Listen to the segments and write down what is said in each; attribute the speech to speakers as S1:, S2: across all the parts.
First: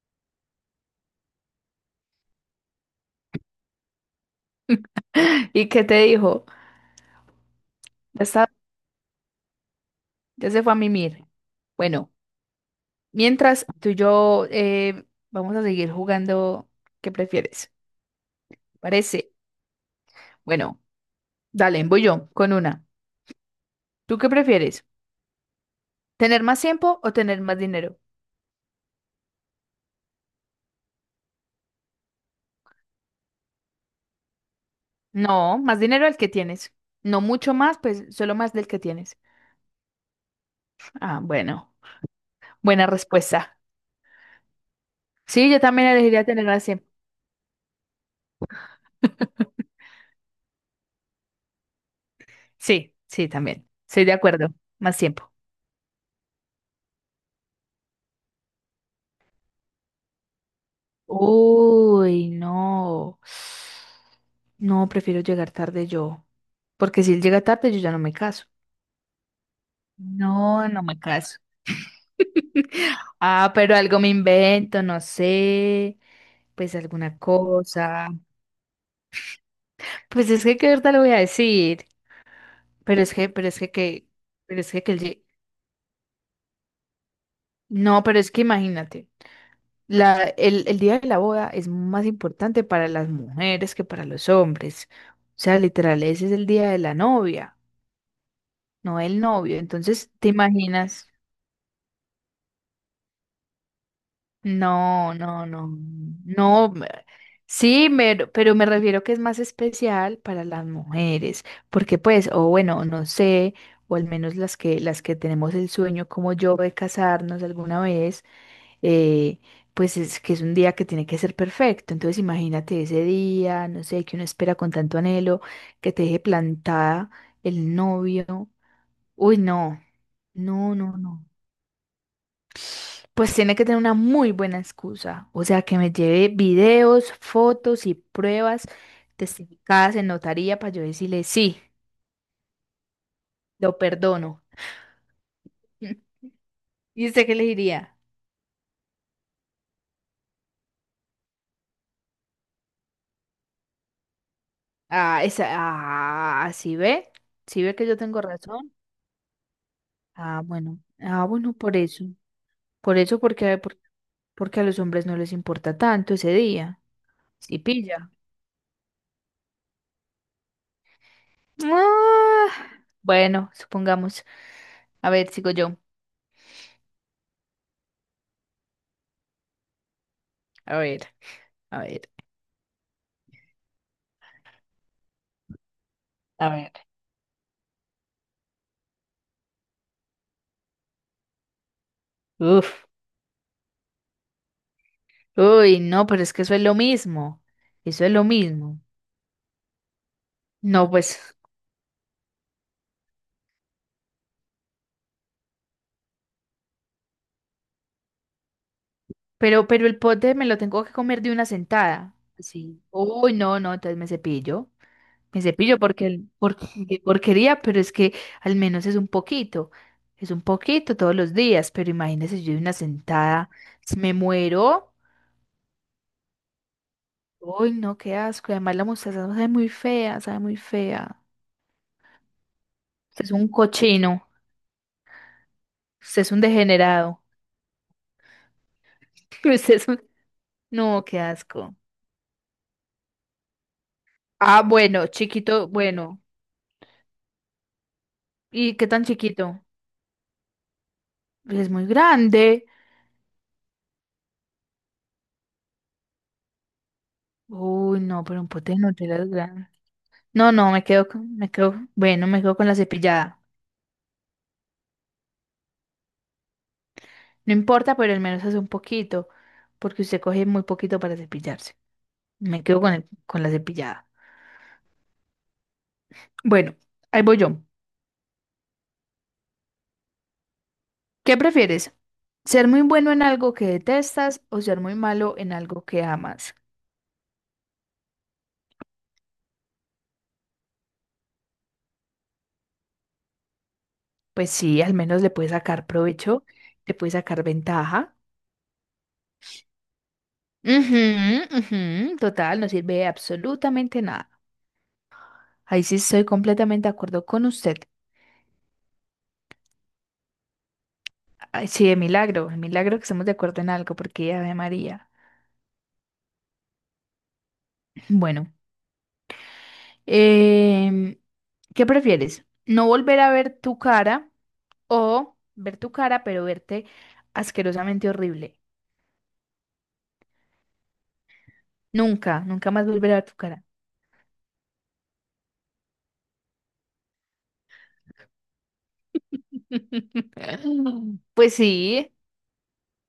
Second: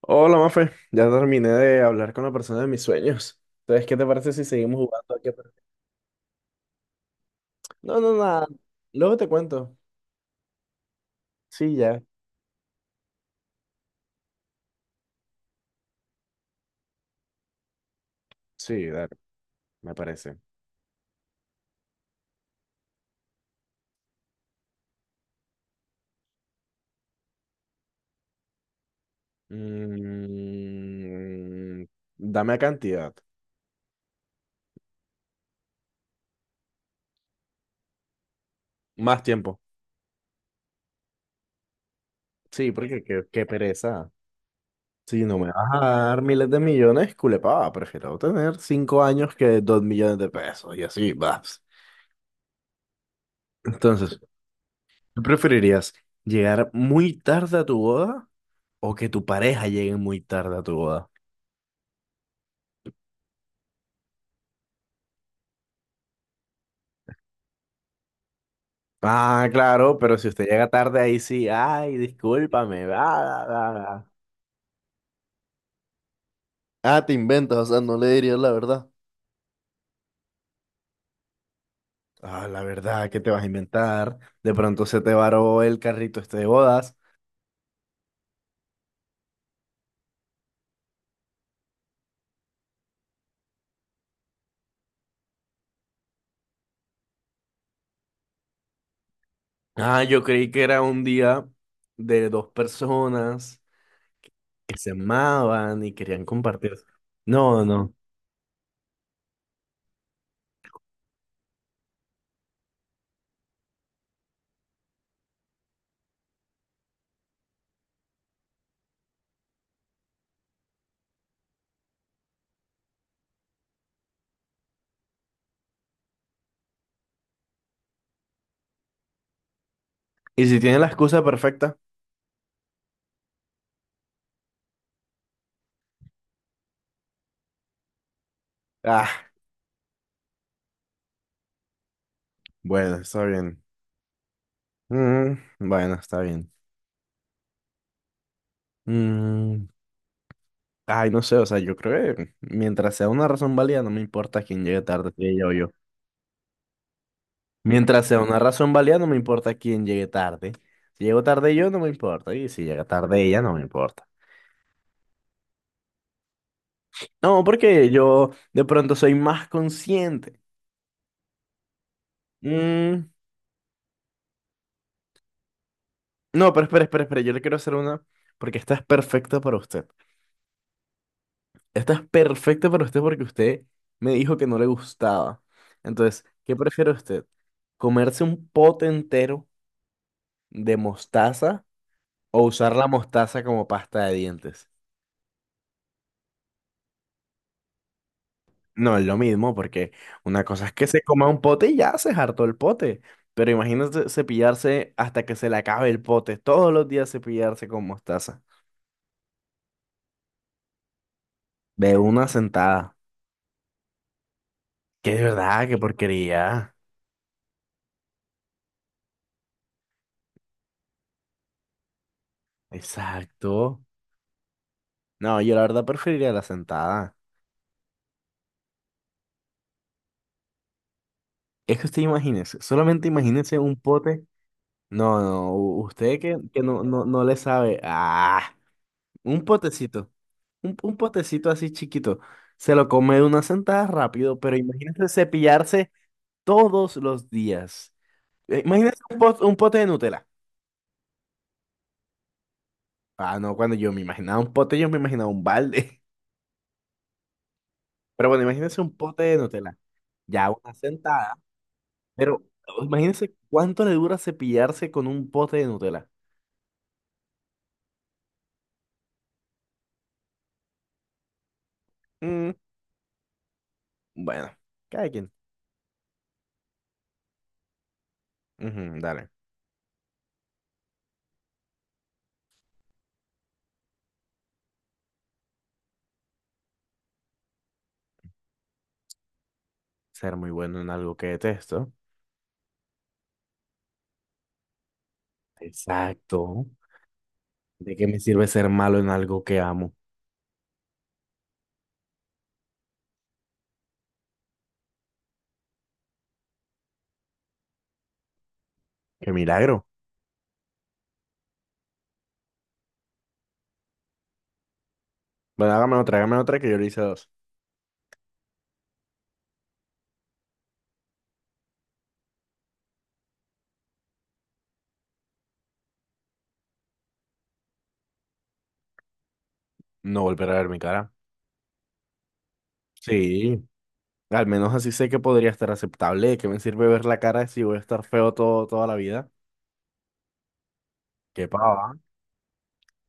S1: Hola, Mafe. Ya terminé de hablar con la persona de mis sueños. Entonces, ¿qué te parece si seguimos jugando aquí?
S2: ¿Y qué te dijo?
S1: No, no,
S2: Ya
S1: nada.
S2: está,
S1: Luego te cuento.
S2: ya se fue a mimir.
S1: Sí, ya.
S2: Bueno, mientras tú y yo vamos a seguir jugando, ¿qué prefieres?
S1: Sí, dale,
S2: ¿Parece?
S1: me parece.
S2: Bueno, dale, voy yo con una. ¿Tú qué prefieres? ¿Tener más tiempo o tener más dinero?
S1: Mm, dame cantidad.
S2: No, más dinero el que tienes. No mucho más, pues solo más del que tienes.
S1: Más tiempo.
S2: Ah, bueno,
S1: Sí,
S2: buena
S1: porque qué
S2: respuesta.
S1: pereza. Si no me
S2: Sí, yo
S1: vas a
S2: también
S1: dar
S2: elegiría tener
S1: miles de
S2: más tiempo.
S1: millones, culepaba. Prefiero tener 5 años que 2 millones de pesos y así vas.
S2: Sí, sí, también. Estoy de
S1: Entonces,
S2: acuerdo. Más
S1: ¿qué
S2: tiempo.
S1: preferirías? ¿Llegar muy tarde a tu boda? O que tu pareja llegue muy tarde a tu boda.
S2: Uy, no. No, prefiero llegar tarde yo. Porque si él llega tarde, yo ya no me caso.
S1: Ah, claro, pero si usted llega
S2: No, no
S1: tarde
S2: me
S1: ahí
S2: caso.
S1: sí, ay, discúlpame, va, va,
S2: Ah,
S1: va,
S2: pero algo me
S1: va.
S2: invento, no sé. Pues
S1: Ah, te
S2: alguna
S1: inventas, o sea, no le
S2: cosa.
S1: dirías la verdad.
S2: Pues es que qué verdad le voy a decir.
S1: Ah, la
S2: Pero
S1: verdad,
S2: es
S1: ¿qué
S2: que,
S1: te vas a
S2: pero es que, que,
S1: inventar? De
S2: pero es
S1: pronto
S2: que él
S1: se te
S2: llegue-
S1: varó el carrito este de bodas.
S2: No, pero es que imagínate. El día de la boda es más importante para las mujeres que para los hombres. O sea, literal, ese es el día de la novia, no el novio.
S1: Ah,
S2: Entonces,
S1: yo
S2: ¿te
S1: creí que era un
S2: imaginas?
S1: día de dos personas que se
S2: No, no, no,
S1: amaban y querían
S2: no.
S1: compartir. No,
S2: Sí,
S1: no.
S2: pero me refiero que es más especial para las mujeres, porque pues, o bueno, no sé, o al menos las que, tenemos el sueño como yo de casarnos alguna vez, eh, pues es que es un día que tiene que ser perfecto. Entonces, imagínate ese día, no sé, que uno espera con tanto anhelo, que te deje plantada el novio. Uy, no,
S1: ¿Y si
S2: no,
S1: tiene la
S2: no,
S1: excusa
S2: no.
S1: perfecta?
S2: Pues tiene que tener una muy buena excusa, o sea, que me lleve videos, fotos y pruebas
S1: Ah,
S2: testificadas en notaría para yo decirle, sí,
S1: bueno, está bien.
S2: lo perdono.
S1: Mm, bueno, está bien.
S2: ¿Y usted qué le diría?
S1: Mm, ay, no sé, o sea, yo creo que mientras sea una razón válida, no me importa quién llegue tarde,
S2: Ah,
S1: si ella
S2: esa,
S1: o yo.
S2: ah, ¿sí ve? ¿Sí ve que yo
S1: Mientras sea
S2: tengo
S1: una razón
S2: razón?
S1: válida, no me importa quién llegue
S2: Ah,
S1: tarde.
S2: bueno,
S1: Si llego
S2: ah, bueno,
S1: tarde yo, no me importa. Y si llega
S2: por eso,
S1: tarde ella, no
S2: porque,
S1: me importa.
S2: porque a los hombres no les importa tanto ese día,
S1: No,
S2: si
S1: porque
S2: pilla.
S1: yo de pronto soy más consciente.
S2: Ah,
S1: Mm,
S2: bueno, supongamos, a ver, sigo yo,
S1: no, pero espera, espera, espera, yo le quiero hacer una, porque esta es perfecta para usted.
S2: a ver, a
S1: Esta
S2: ver.
S1: es perfecta para usted porque usted me dijo que no le gustaba. Entonces,
S2: A
S1: ¿qué
S2: ver.
S1: prefiere usted? ¿Comerse un pote entero de mostaza? O
S2: Uf.
S1: usar la mostaza como pasta de dientes.
S2: Uy, no, pero es que eso es lo mismo. Eso es lo mismo.
S1: No es lo mismo, porque una cosa es que
S2: No,
S1: se
S2: pues,
S1: coma un pote y ya se hartó el pote. Pero imagínate cepillarse hasta que se le acabe el pote. Todos los días cepillarse con mostaza.
S2: pero el pote me lo tengo que comer de una
S1: De
S2: sentada.
S1: una
S2: Sí.
S1: sentada.
S2: Uy, no, no, entonces me cepillo.
S1: Que de
S2: Me
S1: verdad, qué
S2: cepillo porque, porque
S1: porquería.
S2: qué porquería, pero es que al menos es un poquito. Es un poquito todos los días, pero imagínese si yo de una sentada,
S1: Exacto.
S2: si me muero.
S1: No, yo la verdad preferiría la sentada.
S2: Uy, no, qué asco. Y además la mostaza sabe muy fea, sabe muy fea.
S1: Es que usted imagínese, solamente
S2: Usted es un
S1: imagínese un pote.
S2: cochino,
S1: No, no, usted
S2: usted es
S1: que,
S2: un
S1: que no, no,
S2: degenerado.
S1: no le sabe. Ah. Un
S2: Usted es un.
S1: potecito. Un
S2: No, qué
S1: potecito así
S2: asco.
S1: chiquito. Se lo come de una sentada rápido, pero
S2: Ah, bueno,
S1: imagínate
S2: chiquito,
S1: cepillarse
S2: bueno.
S1: todos los días.
S2: ¿Y qué
S1: Imagínate
S2: tan
S1: un
S2: chiquito?
S1: pote de Nutella.
S2: Es muy grande.
S1: Ah, no, cuando yo me imaginaba un pote, yo me imaginaba un balde.
S2: Uy, no,
S1: Pero
S2: pero
S1: bueno,
S2: un pote de
S1: imagínense un
S2: Nutella
S1: pote
S2: es
S1: de
S2: grande.
S1: Nutella. Ya
S2: No, no,
S1: una
S2: me quedo,
S1: sentada.
S2: me quedo, bueno, me
S1: Pero
S2: quedo con la
S1: oh, imagínense
S2: cepillada.
S1: cuánto le dura cepillarse con un pote de Nutella.
S2: No importa, pero al menos hace un poquito, porque usted coge muy poquito para cepillarse.
S1: Mm,
S2: Me quedo con con la cepillada.
S1: bueno, cada quien.
S2: Bueno, ahí voy yo.
S1: Ujú, dale.
S2: ¿Qué prefieres? ¿Ser muy bueno en algo que detestas o ser muy malo en algo que amas?
S1: Ser muy bueno en algo que detesto.
S2: Pues sí, al menos le puedes sacar provecho,
S1: Exacto.
S2: le puedes sacar
S1: ¿De qué
S2: ventaja.
S1: me sirve ser malo en algo que amo?
S2: Ujú, ujú, total, no sirve de absolutamente nada. Ahí sí estoy completamente de acuerdo con usted.
S1: ¡Qué milagro!
S2: Ay, sí, de milagro que estemos de acuerdo en algo, porque Ave María.
S1: Bueno, hágame otra que yo le hice dos.
S2: Bueno, em, ¿qué prefieres? ¿No volver a ver tu cara o ver tu cara, pero verte asquerosamente horrible?
S1: No volver a ver mi cara.
S2: Nunca, nunca más volver a ver tu
S1: Sí,
S2: cara.
S1: al menos así sé que podría estar aceptable. ¿De qué me sirve ver la cara si voy a estar feo todo, toda la vida? ¡Qué
S2: Pues
S1: pava!
S2: sí,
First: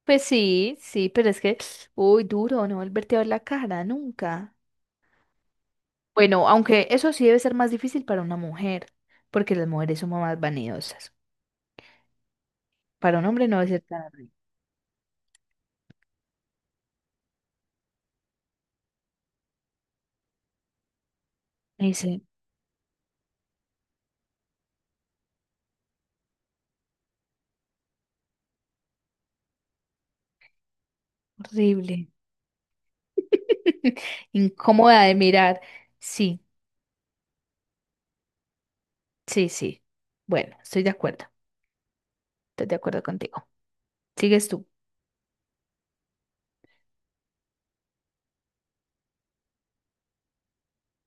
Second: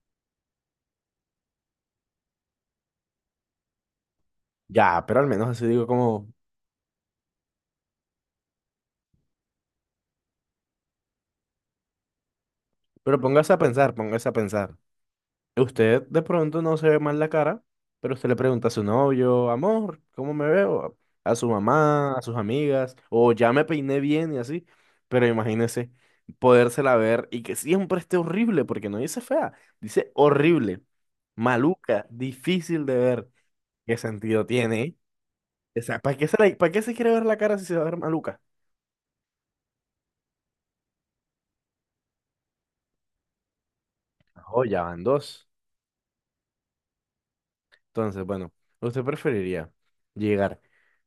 S2: pues sí, sí, pero es que, uy, duro, no volverte a ver la cara, nunca.
S1: Ya, pero al menos así digo como...
S2: Bueno, aunque eso sí debe ser más difícil para una mujer, porque las mujeres somos más vanidosas.
S1: Pero
S2: Para un hombre
S1: póngase a
S2: no debe ser
S1: pensar,
S2: tan
S1: póngase
S2: horrible.
S1: a pensar. Usted de pronto no se ve mal la cara, pero usted le pregunta a su novio, amor, ¿cómo me veo? A su mamá,
S2: Dice,
S1: a sus amigas, o ya me peiné bien y así. Pero imagínese podérsela ver y que siempre esté horrible, porque no dice fea, dice horrible, maluca,
S2: horrible.
S1: difícil de ver. ¿Qué sentido tiene?
S2: Incómoda de mirar.
S1: O sea, ¿para qué
S2: Sí,
S1: para qué se quiere ver la cara si se va a ver maluca?
S2: sí, sí. Bueno, estoy de acuerdo. Estoy de acuerdo contigo. Sigues
S1: Oh,
S2: tú.
S1: ya van dos. Entonces, bueno, ¿usted preferiría llegar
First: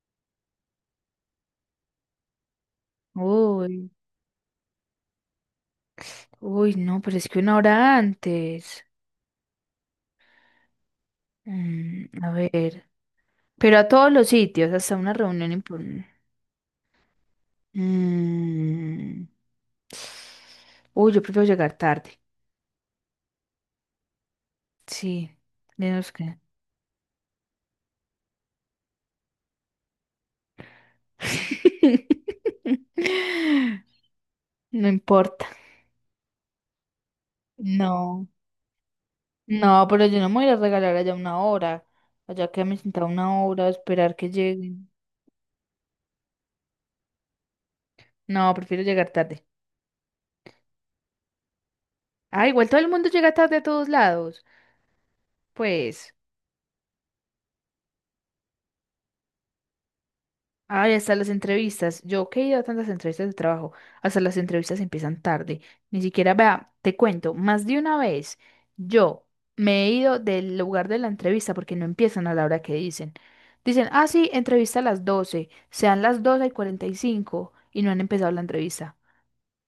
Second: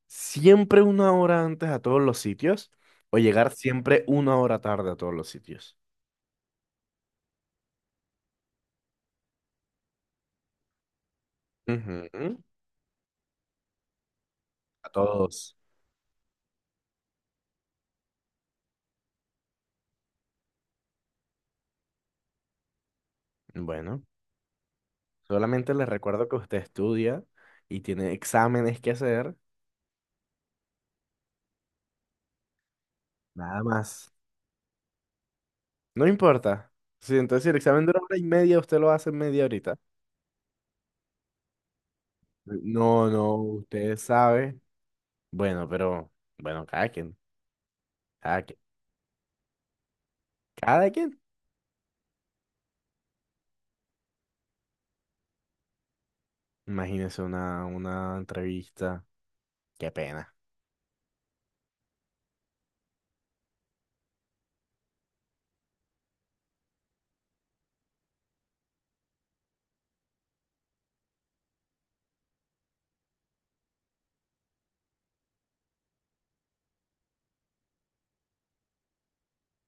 S1: siempre una hora antes a todos los sitios o llegar
S2: Uy,
S1: siempre una hora tarde a todos los sitios?
S2: uy, no, pero es que una hora antes. Mm,
S1: Ujú.
S2: a ver. Pero a todos los sitios,
S1: A
S2: hasta una reunión
S1: todos.
S2: importante. Mm. Uy, yo prefiero llegar tarde.
S1: Bueno,
S2: Sí,
S1: solamente les
S2: digamos
S1: recuerdo que
S2: que.
S1: usted estudia y tiene exámenes que hacer, nada más.
S2: No importa.
S1: No importa. Si entonces si el examen dura hora y
S2: No.
S1: media, usted lo hace en media horita.
S2: No, pero yo no me voy a ir a regalar allá una hora. Allá que me sentado
S1: No, no,
S2: una hora a
S1: usted
S2: esperar que
S1: sabe.
S2: lleguen.
S1: Bueno, pero, bueno, cada quien, cada
S2: No,
S1: quien,
S2: prefiero llegar tarde.
S1: cada quien.
S2: Ah, igual todo el mundo llega tarde a todos lados. Pues.
S1: Imagínese una entrevista. Qué pena.
S2: Ay, hasta las entrevistas. Yo que he ido a tantas entrevistas de trabajo, hasta las entrevistas empiezan tarde. Ni siquiera, vea, te cuento, más de una vez yo me he ido del lugar de la entrevista porque no empiezan a la hora que dicen. Dicen, ah, sí, entrevista a las 12, sean las 12 y 45 y cinco y no han empezado la entrevista.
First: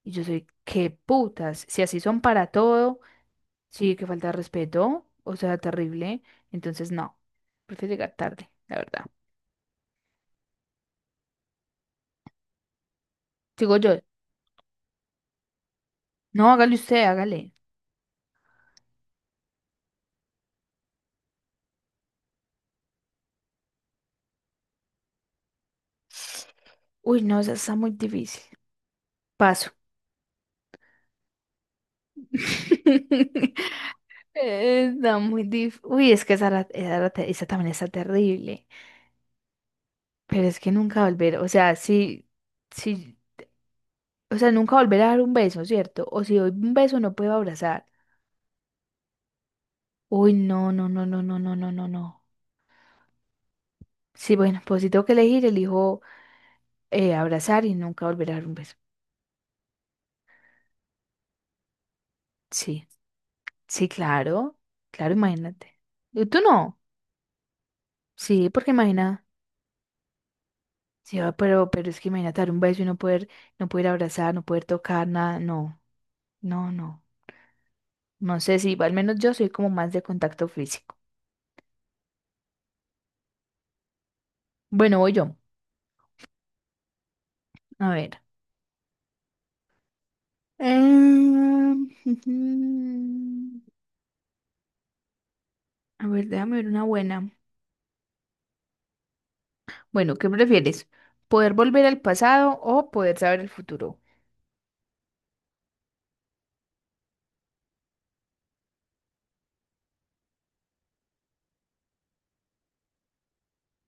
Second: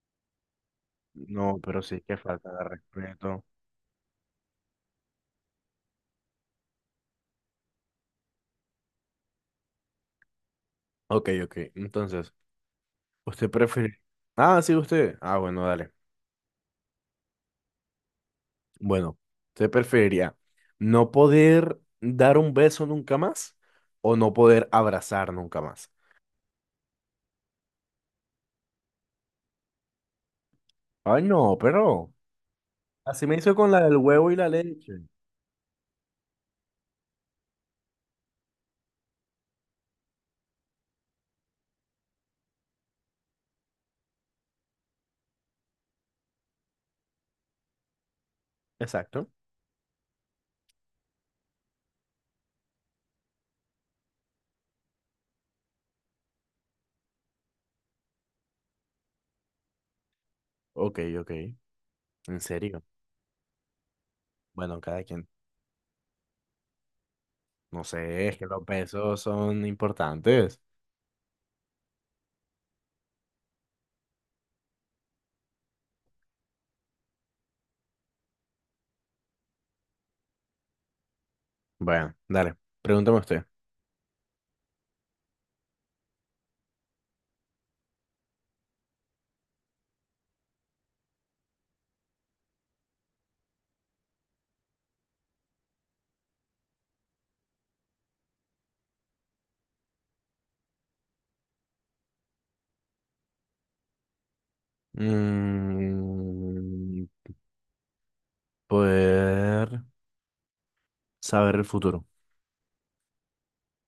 S2: Y yo soy, qué
S1: No,
S2: putas, si
S1: pero
S2: así
S1: sí que
S2: son para
S1: falta de
S2: todo,
S1: respeto.
S2: sí, que falta de respeto, o sea, terrible. Entonces, no, prefiero llegar tarde, la verdad.
S1: Ok, ok. Entonces, ¿usted
S2: Digo
S1: prefiere?
S2: yo,
S1: Ah, sí, usted. Ah, bueno, dale.
S2: no, hágale usted, hágale.
S1: Bueno, ¿usted preferiría no poder dar un beso nunca más o no poder abrazar nunca más?
S2: Uy, no, esa está muy difícil. Paso.
S1: Ay, no, pero así me hizo con la del huevo y la leche.
S2: Está muy difícil. Uy, es que esa también está terrible. Pero es que nunca volver, o sea, si, o sea, nunca volver a dar un beso, ¿cierto? O si doy un beso no puedo abrazar.
S1: Exacto.
S2: Uy, no, no, no, no, no, no, no, no, no. Sí, bueno, pues si tengo que elegir, elijo abrazar y nunca volver a dar un beso.
S1: Ok, ok. ¿En serio?
S2: Sí, sí, claro,
S1: Bueno, cada
S2: claro,
S1: quien.
S2: imagínate. ¿Y tú no?
S1: No sé, es que
S2: Sí,
S1: los
S2: porque
S1: besos
S2: imagina.
S1: son importantes.
S2: Sí, ah, pero es que imagínate dar un beso y no poder, no poder abrazar, no poder tocar nada, no, no, no. No sé si, al menos yo soy como más de contacto físico.
S1: Bueno, dale. Pregúntame usted.
S2: Bueno, voy yo. A ver. Em, A ver, déjame ver una buena. Bueno, ¿qué prefieres? ¿Poder volver al pasado o poder saber el futuro?
S1: Mm, poder saber el futuro.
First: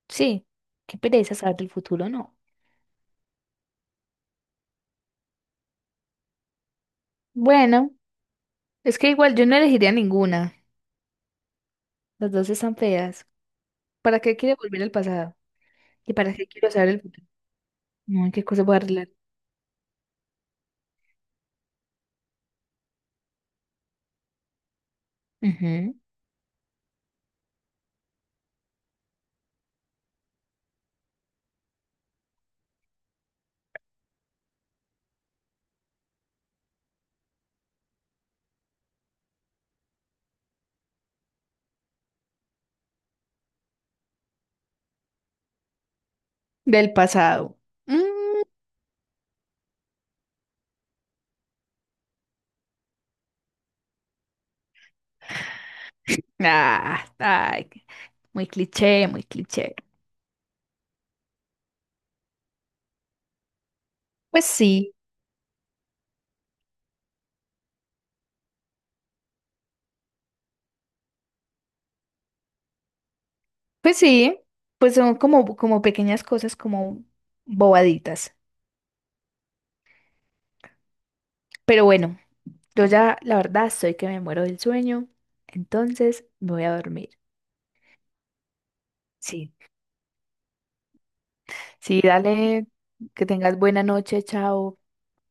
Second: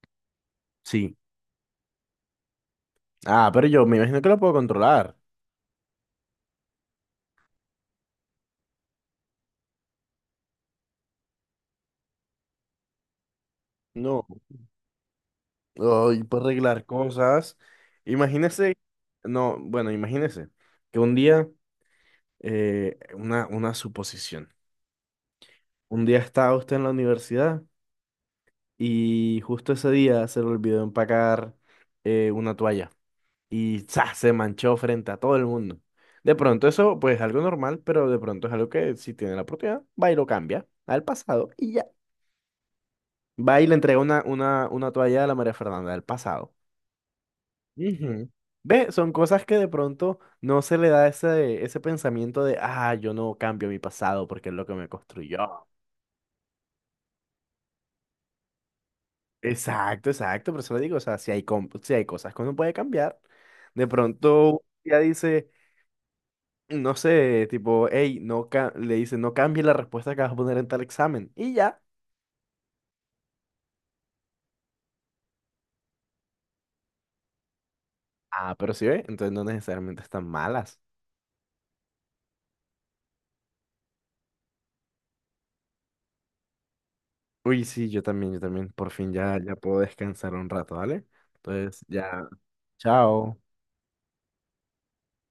S2: Sí, qué
S1: Sí.
S2: pereza saber el futuro, no.
S1: Ah, pero yo me imagino que lo puedo controlar.
S2: Bueno, es que igual yo no elegiría ninguna. Las dos están feas. ¿Para
S1: No.
S2: qué quiero volver al pasado? ¿Y
S1: Ay,
S2: para
S1: puedo
S2: qué quiero
S1: arreglar
S2: saber el futuro?
S1: cosas.
S2: No, qué cosa voy
S1: Imagínese,
S2: a arreglar.
S1: no, bueno, imagínese que un día, una suposición.
S2: Ujú.
S1: Un día estaba usted en la universidad y justo ese día se le olvidó empacar una toalla y ¡za! Se manchó frente a todo el mundo. De pronto eso, pues es algo normal, pero de pronto es algo que si tiene la oportunidad, va y lo cambia al pasado y ya. Va y le entrega una toalla a la María Fernanda del pasado.
S2: Del pasado. Mm,
S1: Ujú. Ve, son cosas que de pronto no se le da ese pensamiento de, ah, yo no cambio mi pasado porque es lo que me construyó.
S2: ah, ay, muy cliché, muy cliché.
S1: Exacto, exacto, por eso le digo, o sea, si hay cosas que uno puede cambiar, de
S2: Pues
S1: pronto
S2: sí,
S1: ya dice, no sé, tipo, hey, le dice, no cambie la respuesta que vas a poner en tal examen. Y ya.
S2: pues sí, pues son como, pequeñas cosas, como bobaditas.
S1: Ah, pero sí ve, entonces no necesariamente están malas.
S2: Pero bueno, yo ya, la verdad, estoy que me muero del sueño, entonces me voy a dormir.
S1: Uy, sí, yo también, yo también. Por fin ya,
S2: Sí,
S1: ya puedo descansar un rato, ¿vale? Entonces,
S2: sí,
S1: ya,
S2: dale, que
S1: chao.
S2: tengas buena noche, chao.